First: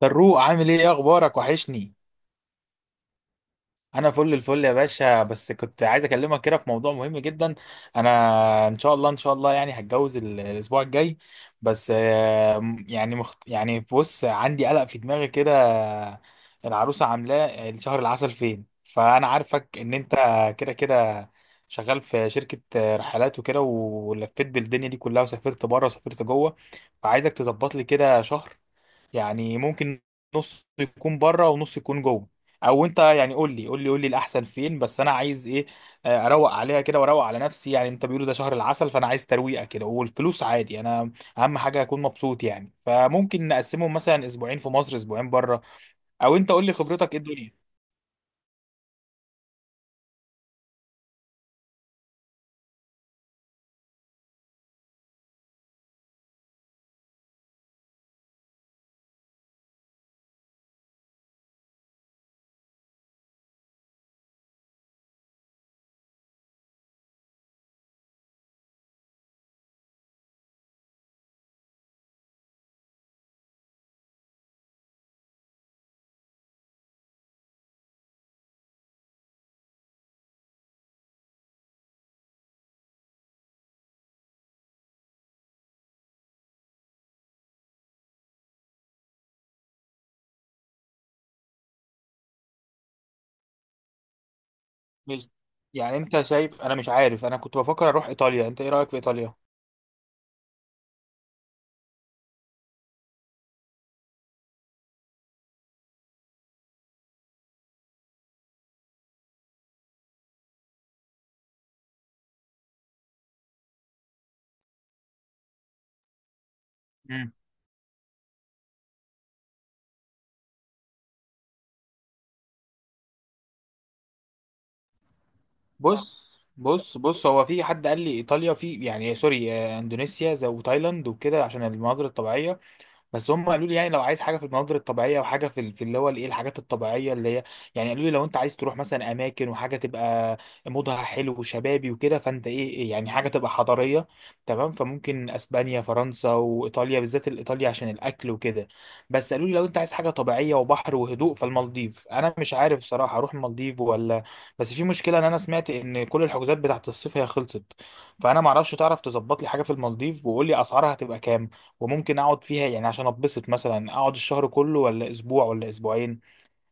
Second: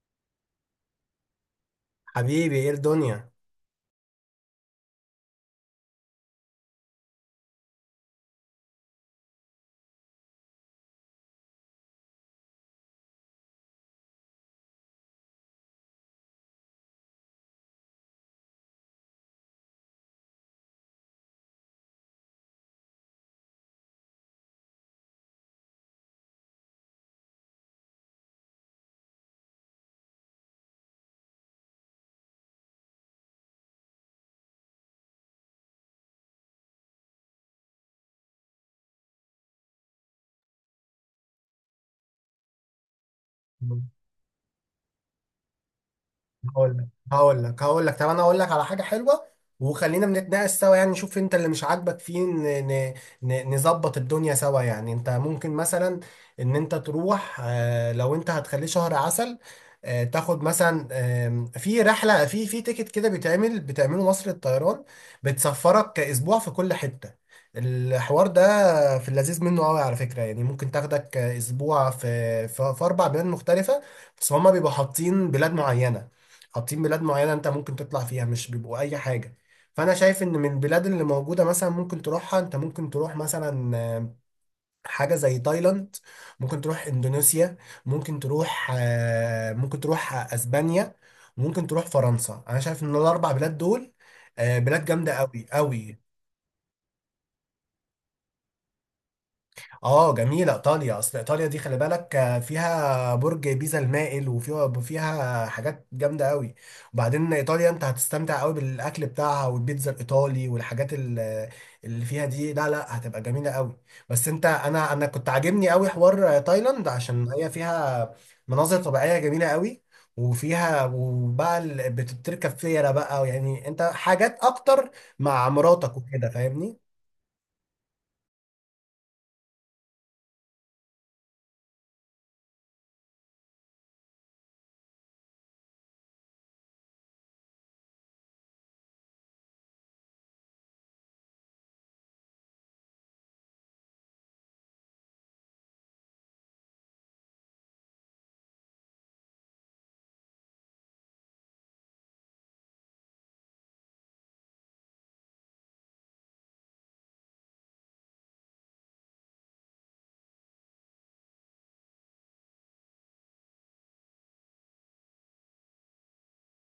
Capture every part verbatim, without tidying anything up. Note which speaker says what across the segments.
Speaker 1: فاروق عامل ايه؟ إيه اخبارك؟ وحشني.
Speaker 2: حبيبي، ايه الدنيا؟
Speaker 1: انا فل الفل يا باشا، بس كنت عايز اكلمك كده في موضوع مهم جدا. انا ان شاء الله ان شاء الله يعني هتجوز ال- الاسبوع الجاي. بس آه، م- يعني مخت... يعني بص، عندي قلق في دماغي كده. العروسه عاملاه الشهر العسل فين؟ فانا عارفك ان انت كده كده شغال في شركة رحلات وكده، ولفيت بالدنيا دي كلها وسافرت بره وسافرت جوه. فعايزك تظبط لي كده شهر، يعني ممكن نص يكون بره ونص يكون جوه، او انت يعني قول لي قول لي قول لي الاحسن فين. بس انا عايز ايه؟ آه، اروق عليها كده واروق على نفسي. يعني انت، بيقولوا ده شهر العسل، فانا عايز ترويقه كده. والفلوس عادي، انا اهم حاجه اكون مبسوط. يعني فممكن نقسمهم مثلا اسبوعين في مصر اسبوعين بره، او انت قول لي
Speaker 2: هقول لك
Speaker 1: خبرتك ايه
Speaker 2: هقول
Speaker 1: الدنيا.
Speaker 2: لك هقول لك طب انا اقول لك على حاجه حلوه، وخلينا بنتناقش سوا. يعني نشوف انت اللي مش عاجبك فيه، ن- ن- ن- نظبط الدنيا سوا. يعني انت ممكن مثلا ان انت تروح، آه، لو انت هتخليه شهر عسل، آه، تاخد مثلا آم، في رحله، في في تيكت كده بيتعمل بتعمله مصر الطيران، بتسفرك اسبوع في كل حته. الحوار ده في اللذيذ منه قوي على فكره، يعني ممكن تاخدك اسبوع في في في اربع بلاد مختلفه. بس هما بيبقوا حاطين بلاد معينه حاطين بلاد معينة انت ممكن تطلع فيها، مش بيبقوا اي حاجة. فانا شايف ان من البلاد اللي موجودة مثلا ممكن تروحها. انت ممكن تروح مثلا آه، حاجة زي تايلاند، ممكن تروح اندونيسيا، ممكن تروح آه، ممكن تروح اسبانيا، ممكن تروح فرنسا. انا شايف ان الاربع بلاد دول آه، بلاد جامدة
Speaker 1: مش-
Speaker 2: قوي
Speaker 1: يعني
Speaker 2: قوي.
Speaker 1: انت شايف؟ انا مش عارف، انا كنت بفكر اروح ايطاليا. انت ايه رايك في ايطاليا؟
Speaker 2: اه، جميلة ايطاليا. اصل ايطاليا دي خلي بالك، آه، فيها برج بيزا المائل، وفيها فيها حاجات جامدة قوي. وبعدين ايطاليا انت هتستمتع قوي بالاكل بتاعها والبيتزا الايطالي والحاجات ال- اللي فيها دي، لا لا، هتبقى جميلة قوي. بس انت انا انا كنت عاجبني قوي حوار آه، تايلاند، عشان هي فيها مناظر طبيعية جميلة قوي، وفيها وبقى ال- بتركب فيرة بقى، يعني انت حاجات اكتر مع مراتك وكده،
Speaker 1: بص
Speaker 2: فاهمني؟
Speaker 1: بص بص هو في حد قال لي ايطاليا، في يعني سوري، آه، اندونيسيا زي وتايلاند وكده عشان المناظر الطبيعيه. بس هم قالوا لي يعني لو عايز حاجه في المناظر الطبيعيه، وحاجه في ال- في اللي هو الايه، الحاجات الطبيعيه اللي هي يعني، قالوا لي لو انت عايز تروح مثلا اماكن وحاجه تبقى مودها حلو وشبابي وكده، فانت ايه؟ إيه يعني حاجه تبقى حضاريه، تمام؟ فممكن اسبانيا، فرنسا، وايطاليا، بالذات الايطاليا عشان الاكل وكده. بس قالوا لي لو انت عايز حاجه طبيعيه وبحر وهدوء فالمالديف. انا مش عارف صراحه اروح المالديف ولا. بس في مشكله ان انا سمعت ان كل الحجوزات بتاعت الصيف هي خلصت. فانا معرفش، تعرف تظبط لي حاجه في المالديف، وقول لي اسعارها هتبقى كام، وممكن اقعد فيها يعني عشان اتبسط، مثلا اقعد الشهر كله ولا اسبوع ولا اسبوعين؟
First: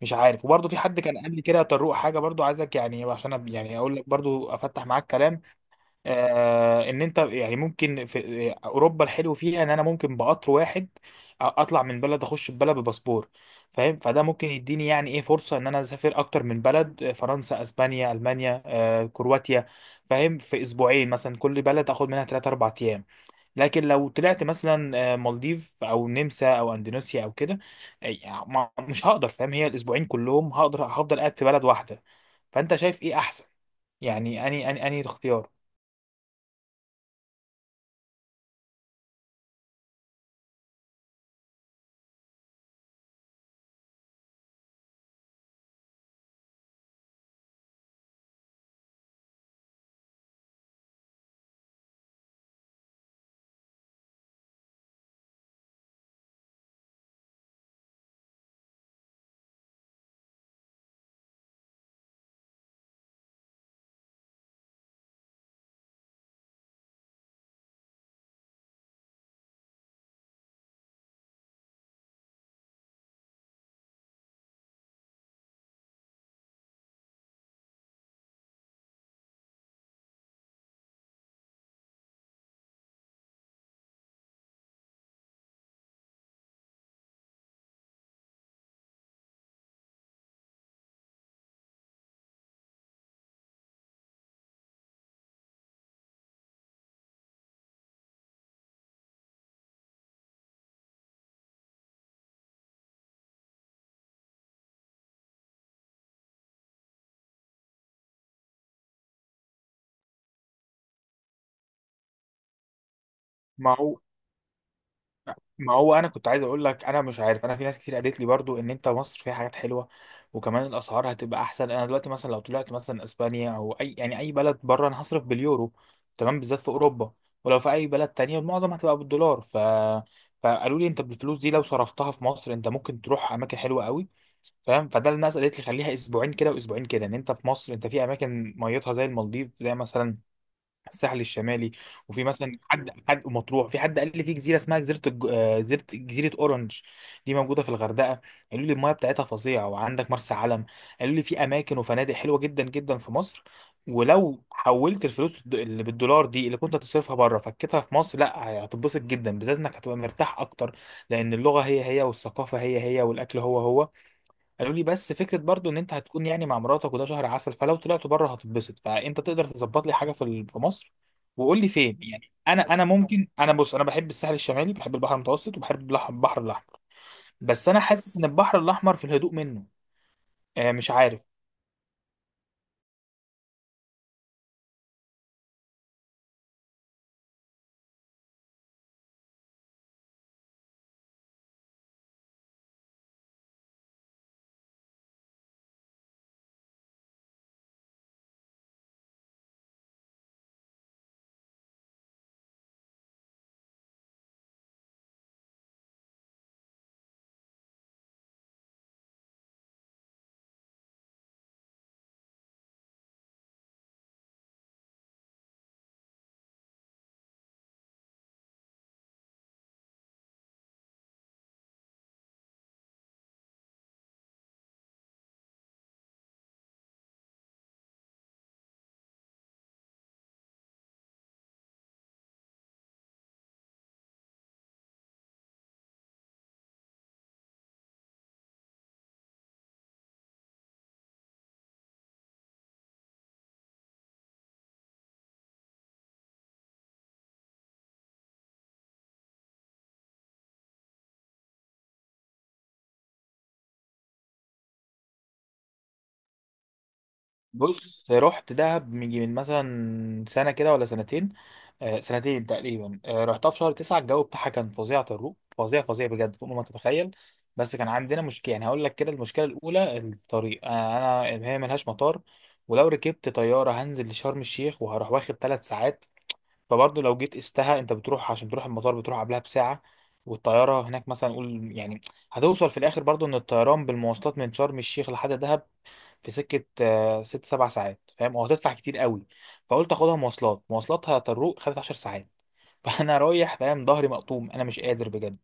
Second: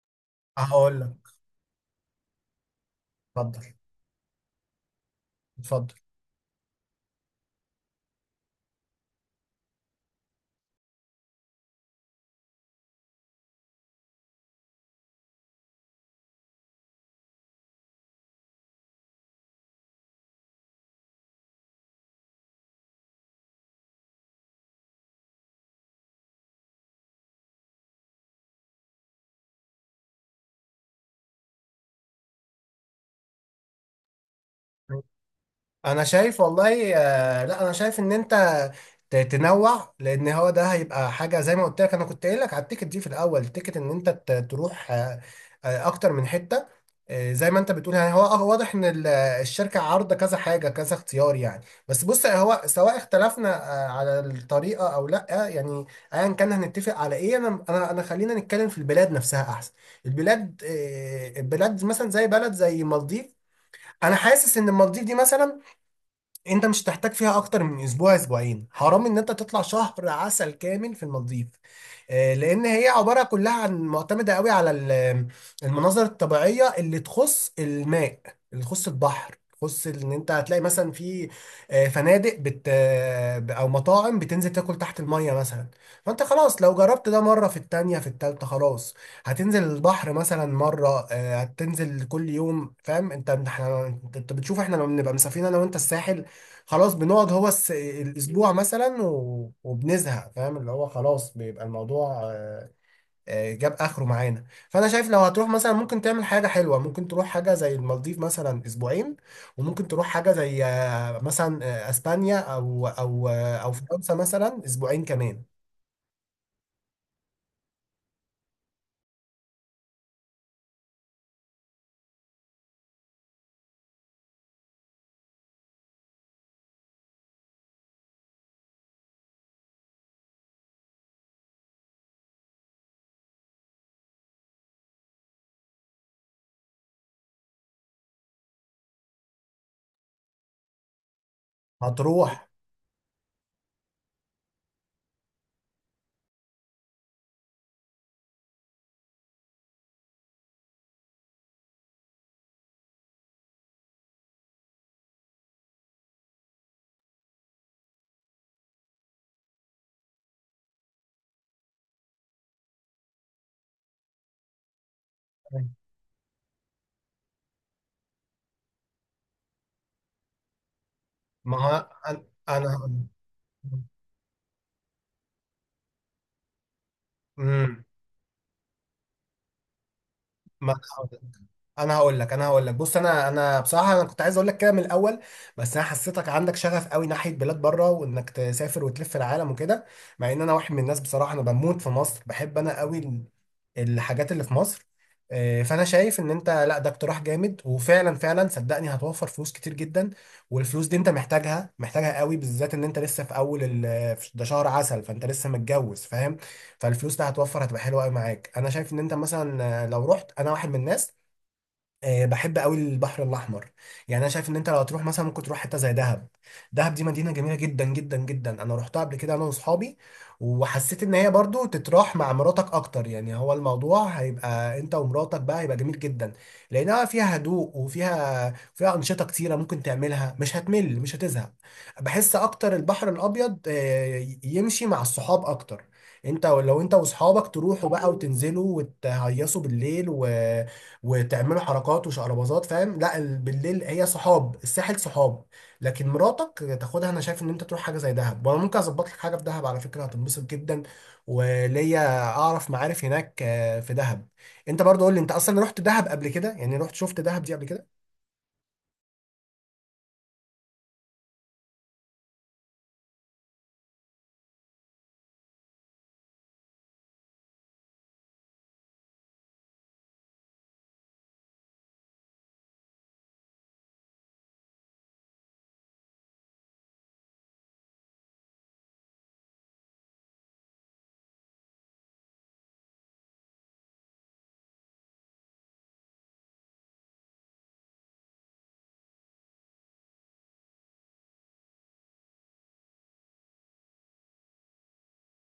Speaker 1: مش عارف. وبرضه في
Speaker 2: هقول
Speaker 1: حد كان
Speaker 2: لك.
Speaker 1: قال لي كده طروق حاجه برضه، عايزك يعني عشان أب-
Speaker 2: اتفضل،
Speaker 1: يعني اقول لك، برضه افتح معاك كلام.
Speaker 2: اتفضل.
Speaker 1: آه، ان انت يعني ممكن في آه، اوروبا الحلو فيها ان انا ممكن بقطر واحد أ- اطلع من بلد اخش ببلد بباسبور، فاهم؟ فده ممكن يديني يعني ايه، فرصه ان انا اسافر اكتر من بلد. آه، فرنسا، اسبانيا، المانيا، آه، كرواتيا، فاهم؟ في اسبوعين مثلا، كل بلد اخد منها ثلاثة اربعة ايام. لكن لو طلعت مثلا آه، مالديف او نمسا او اندونيسيا او كده، آه، يعني ما- مش هقدر، فاهم؟ هي الاسبوعين كلهم هقدر هفضل قاعد في بلد واحده. فانت شايف ايه احسن؟ يعني اني اني اني الاختيار.
Speaker 2: انا شايف والله، آه، لا، انا شايف ان انت ت- تنوع، لان هو ده هيبقى حاجه زي ما قلت لك. انا كنت قايل لك على التيكت دي في الاول، التيكت ان انت ت- تروح آه، آه، اكتر من حته، آه، زي ما انت بتقول، يعني هو آه، واضح ان ال- الشركه عارضه كذا حاجه، كذا اختيار يعني. بس بص، هو سواء اختلفنا آه، على الطريقه او لا، يعني ايا كان هنتفق على ايه. انا انا انا خلينا نتكلم في البلاد نفسها احسن. البلاد آه، البلاد مثلا زي بلد زي المالديف. انا حاسس ان المالديف دي مثلا انت مش هتحتاج فيها اكتر من اسبوع، اسبوعين. حرام ان انت تطلع شهر عسل كامل في المالديف، آه، لان هي عباره كلها عن معتمده قوي على ال- المناظر الطبيعيه اللي تخص الماء، اللي تخص البحر، تخص ان انت هتلاقي مثلا في آه، فنادق، بت آه، او مطاعم بتنزل تاكل تحت الميه مثلا. فانت خلاص، لو جربت ده مره، في التانية، في التالتة خلاص، هتنزل البحر مثلا مره، آه، هتنزل كل يوم، فاهم؟ انت احنا انت بتشوف احنا لما بنبقى مسافرين انا وانت الساحل، خلاص بنقعد هو الس... الاسبوع مثلا و... وبنزهق، فاهم؟ اللي هو خلاص بيبقى الموضوع آه، آه، جاب اخره معانا. فانا شايف لو هتروح مثلا ممكن تعمل حاجه حلوه، ممكن تروح حاجه زي المالديف مثلا اسبوعين، وممكن تروح حاجه زي آه، مثلا آه، اسبانيا او او آه، او
Speaker 1: ما هو
Speaker 2: فرنسا مثلا اسبوعين كمان،
Speaker 1: ما هو انا كنت عايز اقول لك، انا مش عارف، انا في ناس كتير قالت لي برضو ان انت مصر فيها حاجات حلوه، وكمان الاسعار هتبقى احسن. انا دلوقتي مثلا لو طلعت مثلا اسبانيا او اي يعني اي بلد بره، انا هصرف باليورو، تمام، بالذات في اوروبا. ولو في اي بلد تانية المعظم هتبقى بالدولار. ف فقالوا لي انت بالفلوس دي لو صرفتها في مصر انت ممكن تروح اماكن حلوه قوي، فاهم؟ فده الناس قالت لي خليها اسبوعين كده واسبوعين كده. ان انت في مصر، انت في اماكن ميتها زي المالديف، زي مثلا الساحل الشمالي. وفي
Speaker 2: هتروح.
Speaker 1: مثلا حد حد مطروح، في حد قال لي في جزيره اسمها جزيره الج- آه، جزيره جزيره اورنج، دي موجوده في الغردقه. قالوا لي المايه بتاعتها فظيعه. وعندك مرسى علم، قالوا لي في اماكن وفنادق حلوه جدا جدا في مصر. ولو حولت الفلوس الد- اللي بالدولار دي اللي كنت هتصرفها بره، فكتها في مصر، لا هتتبسط جدا، بالذات انك هتبقى مرتاح اكتر، لان اللغه هي هي والثقافه هي هي والاكل هو هو. قالوا لي بس فكره برضو ان انت هتكون يعني مع مراتك وده شهر عسل، فلو طلعتوا بره هتتبسط. فانت تقدر تظبط لي حاجه في ال- في مصر،
Speaker 2: ما
Speaker 1: وقول لي
Speaker 2: هو
Speaker 1: فين يعني.
Speaker 2: انا
Speaker 1: انا انا
Speaker 2: أنا-
Speaker 1: ممكن، انا بص، انا بحب الساحل الشمالي، بحب البحر المتوسط، وبحب البحر البحر الاحمر. بس انا
Speaker 2: مم.
Speaker 1: حاسس ان البحر الاحمر في الهدوء منه. آه،
Speaker 2: ما
Speaker 1: مش عارف.
Speaker 2: انا هقول لك انا هقول لك بص، انا انا بصراحه انا كنت عايز اقول لك كده من الاول، بس انا حسيتك عندك شغف قوي ناحيه بلاد بره، وانك تسافر وتلف العالم وكده، مع ان انا واحد من الناس بصراحه انا بموت في مصر، بحب انا قوي ال- الحاجات اللي في مصر. آه، فانا شايف ان انت، لا، ده اقتراح جامد، وفعلا فعلا صدقني هتوفر فلوس كتير جدا. والفلوس دي انت محتاجها محتاجها قوي، بالذات ان انت لسه في اول ال- في- ده شهر عسل، فانت لسه متجوز، فاهم؟ فالفلوس ده هتوفر، هتبقى حلوه قوي معاك. انا شايف ان انت مثلا آه، لو رحت، انا واحد من الناس آه، بحب قوي البحر الاحمر. يعني انا شايف ان انت لو هتروح مثلا ممكن تروح حته زي دهب. دهب دي مدينه جميله جدا جدا جدا، انا روحتها قبل كده انا واصحابي، وحسيت ان هي برضو تتراح مع مراتك اكتر، يعني هو الموضوع هيبقى انت ومراتك بقى، هيبقى جميل جدا، لانها فيها هدوء، وفيها فيها انشطه كتيره ممكن تعملها، مش هتمل مش هتزهق. بحس اكتر البحر الابيض آه، يمشي مع الصحاب اكتر. انت لو انت واصحابك تروحوا بقى وتنزلوا وتهيصوا بالليل و وتعملوا حركات وشقرباظات، فاهم؟ لا ال- بالليل هي صحاب، الساحل صحاب، لكن مراتك تاخدها. انا شايف ان انت تروح حاجه زي دهب، وانا ممكن اظبط لك حاجه في دهب على فكره، هتنبسط جدا، وليا اعرف معارف هناك آه، في دهب. انت برضو قول لي، انت اصلا رحت دهب قبل كده؟ يعني رحت شفت دهب دي قبل كده؟
Speaker 1: بص رحت دهب من من مثلا سنة كده ولا سنتين، آه سنتين تقريبا. آه، رحتها في شهر تسعة، الجو بتاعها كان فظيع طروق، فظيع فظيع بجد فوق ما تتخيل. بس كان عندنا مشكلة يعني، هقول لك كده. المشكلة الأولى الطريق، آه، أنا هي ملهاش مطار، ولو ركبت طيارة هنزل لشرم الشيخ وهروح واخد ثلاث ساعات. فبرضه لو جيت قستها، أنت بتروح عشان تروح المطار بتروح قبلها بساعة، والطيارة هناك مثلا قول يعني. هتوصل في الآخر برضه إن الطيران بالمواصلات من شرم الشيخ لحد دهب في سكه آه، ست سبع ساعات، فاهم؟ وهتدفع كتير قوي. فقلت اخدها مواصلات، مواصلاتها طروق خدت عشر ساعات فانا رايح فاهم، ظهري مقطوم، انا مش قادر بجد.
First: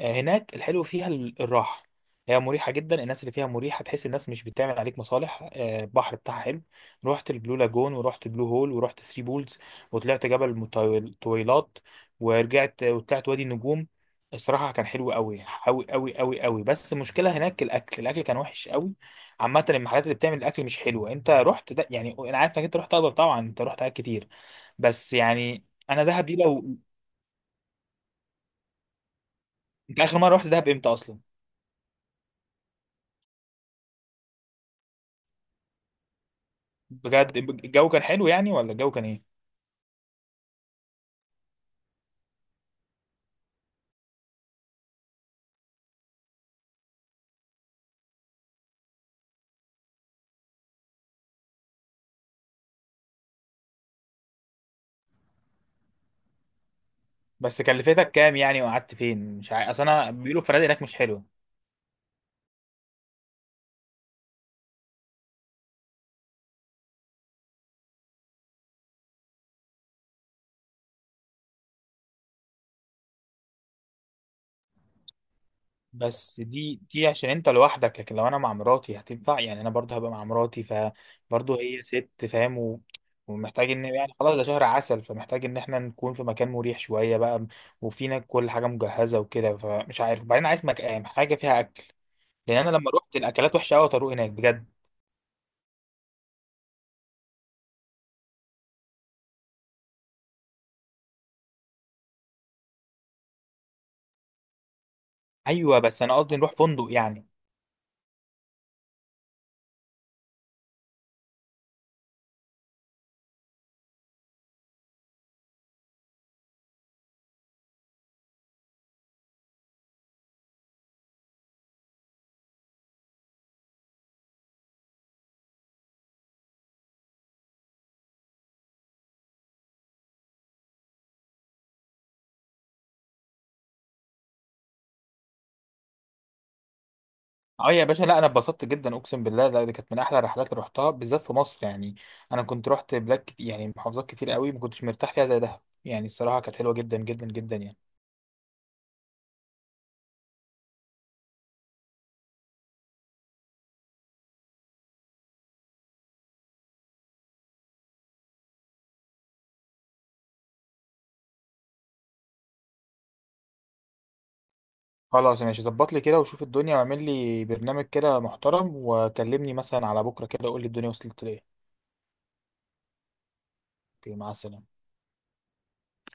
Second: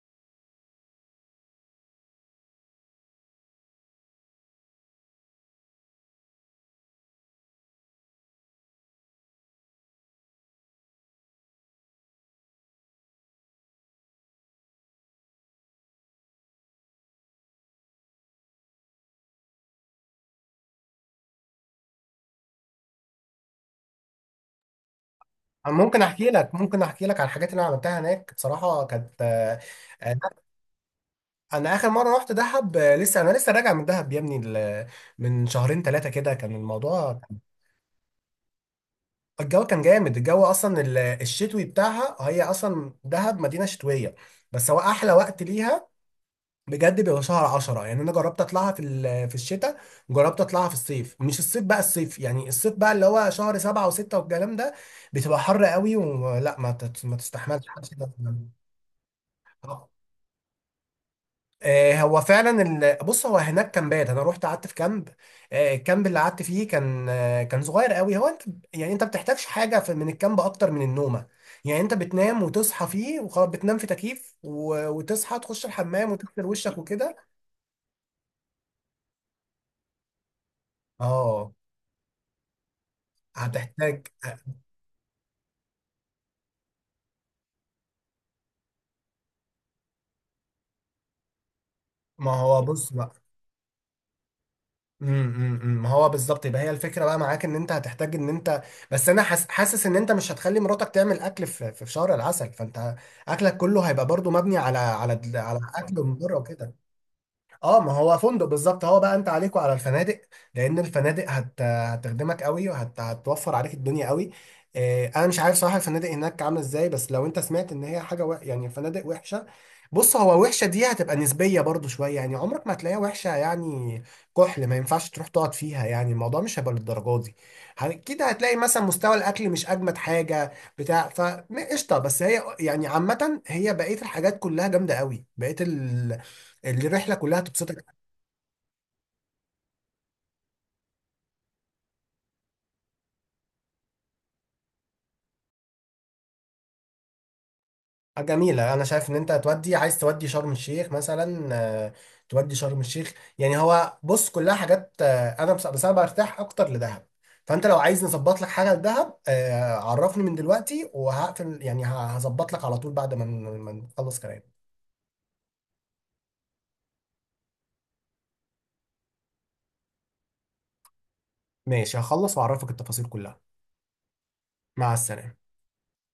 Speaker 1: آه، هناك الحلو فيها ال- الراحه، هي مريحه جدا، الناس اللي فيها مريحه، تحس الناس مش بتعمل عليك مصالح. آه، البحر بتاعها حلو، رحت البلو لاجون ورحت بلو هول ورحت ثري بولز، وطلعت جبل مطويل- طويلات، ورجعت وطلعت وادي النجوم. الصراحه كان حلو قوي قوي قوي قوي قوي. بس المشكله هناك الاكل، الاكل كان وحش قوي. عامة المحلات اللي بتعمل الأكل مش حلوة. أنت رحت ده يعني، أنا عارف إنك أنت رحت دهب، طبعا أنت رحت حاجات كتير بس يعني.
Speaker 2: أنا ممكن
Speaker 1: أنا
Speaker 2: احكي
Speaker 1: دهب دي
Speaker 2: لك،
Speaker 1: لو،
Speaker 2: ممكن احكي لك على الحاجات اللي انا عملتها هناك، بصراحه كانت آه،
Speaker 1: أنت
Speaker 2: آه،
Speaker 1: آخر مرة رحت دهب إمتى أصلا؟
Speaker 2: انا اخر مره رحت دهب، آه، لسه، انا لسه راجع من دهب يا ابني، ال- من شهرين ثلاثه كده كان الموضوع.
Speaker 1: بجد الجو كان حلو يعني ولا الجو كان إيه؟
Speaker 2: الجو كان جامد، الجو اصلا ال- الشتوي بتاعها، هي اصلا دهب مدينه شتويه، بس هو احلى وقت ليها بجد بيبقى شهر عشرة. يعني انا جربت اطلعها في ال- في الشتاء، جربت اطلعها في الصيف، مش الصيف بقى، الصيف يعني الصيف بقى اللي هو شهر سبعة وستة والكلام ده، بتبقى حر قوي، ولا ما تت- ما
Speaker 1: بس
Speaker 2: تستحملش حد
Speaker 1: كلفتك
Speaker 2: كده.
Speaker 1: كام يعني وقعدت فين؟ مش عارف، أصل أنا بيقولوا الفنادق هناك مش حلوة.
Speaker 2: آه، هو فعلا ال... بص هو هناك كامبات، انا رحت قعدت في كامب. آه، الكامب اللي قعدت فيه كان آه، كان صغير قوي. هو انت يعني انت بتحتاجش حاجه في... من الكامب اكتر من النومه. يعني انت بتنام وتصحى فيه وخلاص، بتنام في تكييف و... وتصحى تخش الحمام
Speaker 1: بس
Speaker 2: وتغسل وشك
Speaker 1: دي دي
Speaker 2: وكده.
Speaker 1: عشان انت لوحدك، لكن لو انا مع مراتي هتنفع؟ يعني انا برضه هبقى مع مراتي،
Speaker 2: اه،
Speaker 1: فبرضه هي ست، فاهم؟ و... ومحتاج ان
Speaker 2: هتحتاج
Speaker 1: يعني خلاص
Speaker 2: آه،
Speaker 1: ده شهر عسل، فمحتاج ان احنا نكون في مكان مريح شويه بقى، وفينا كل حاجه مجهزه وكده. فمش عارف. وبعدين عايز مكان حاجه فيها اكل،
Speaker 2: ما
Speaker 1: لان
Speaker 2: هو
Speaker 1: انا لما
Speaker 2: بص بقى.
Speaker 1: روحت الاكلات وحشه قوي طارق هناك بجد.
Speaker 2: امم امم، امم. ما هو بالظبط، يبقى هي الفكره بقى معاك، ان انت هتحتاج ان انت، بس انا حاس- حاسس ان انت مش هتخلي مراتك تعمل اكل في في شهر العسل، فانت اكلك كله هيبقى برضو مبني على على على
Speaker 1: ايوه
Speaker 2: اكل
Speaker 1: بس انا
Speaker 2: من
Speaker 1: قصدي
Speaker 2: بره
Speaker 1: نروح
Speaker 2: وكده.
Speaker 1: فندق يعني.
Speaker 2: اه، ما هو فندق بالظبط، هو بقى انت عليك وعلى الفنادق، لان الفنادق هت... هتخدمك قوي وهتوفر عليك الدنيا قوي. آه انا مش عارف صراحه الفنادق هناك عامله ازاي، بس لو انت سمعت ان هي حاجه، و... يعني الفنادق وحشه، بص هو وحشه دي هتبقى نسبيه برضو شويه يعني، عمرك ما هتلاقيها وحشه يعني كحل ما ينفعش تروح تقعد فيها، يعني الموضوع مش هيبقى للدرجه دي. اكيد هتلاقي مثلا مستوى الاكل مش اجمد حاجه بتاع فقشطه، بس هي يعني عامه هي بقيه الحاجات كلها جامده قوي، بقيه الرحله كلها
Speaker 1: اه يا باشا،
Speaker 2: تبسطك.
Speaker 1: لا انا اتبسطت جدا، اقسم بالله، لا دي كانت من احلى الرحلات اللي رحتها، بالذات في مصر يعني. انا كنت رحت بلاد كت... يعني محافظات كتير قوي ما كنتش مرتاح فيها زي دهب يعني. الصراحه كانت حلوه جدا جدا جدا يعني.
Speaker 2: حاجة جميله. انا شايف ان انت هتودي، عايز تودي شرم الشيخ مثلا، آه، تودي شرم الشيخ، يعني هو بص كلها حاجات آه، انا بس, بس انا برتاح اكتر لدهب. فانت لو عايز نظبط لك حاجه لدهب آه، عرفني من دلوقتي وهقفل، يعني ه- هظبط لك على طول بعد ما ن- ما نخلص كلام.
Speaker 1: خلاص ماشي، ظبط لي كده وشوف الدنيا واعمل لي برنامج كده محترم، وكلمني مثلا على بكره كده، قول لي الدنيا وصلت لايه.
Speaker 2: ماشي، هخلص واعرفك التفاصيل كلها.
Speaker 1: اوكي، مع السلامه.
Speaker 2: مع السلامه.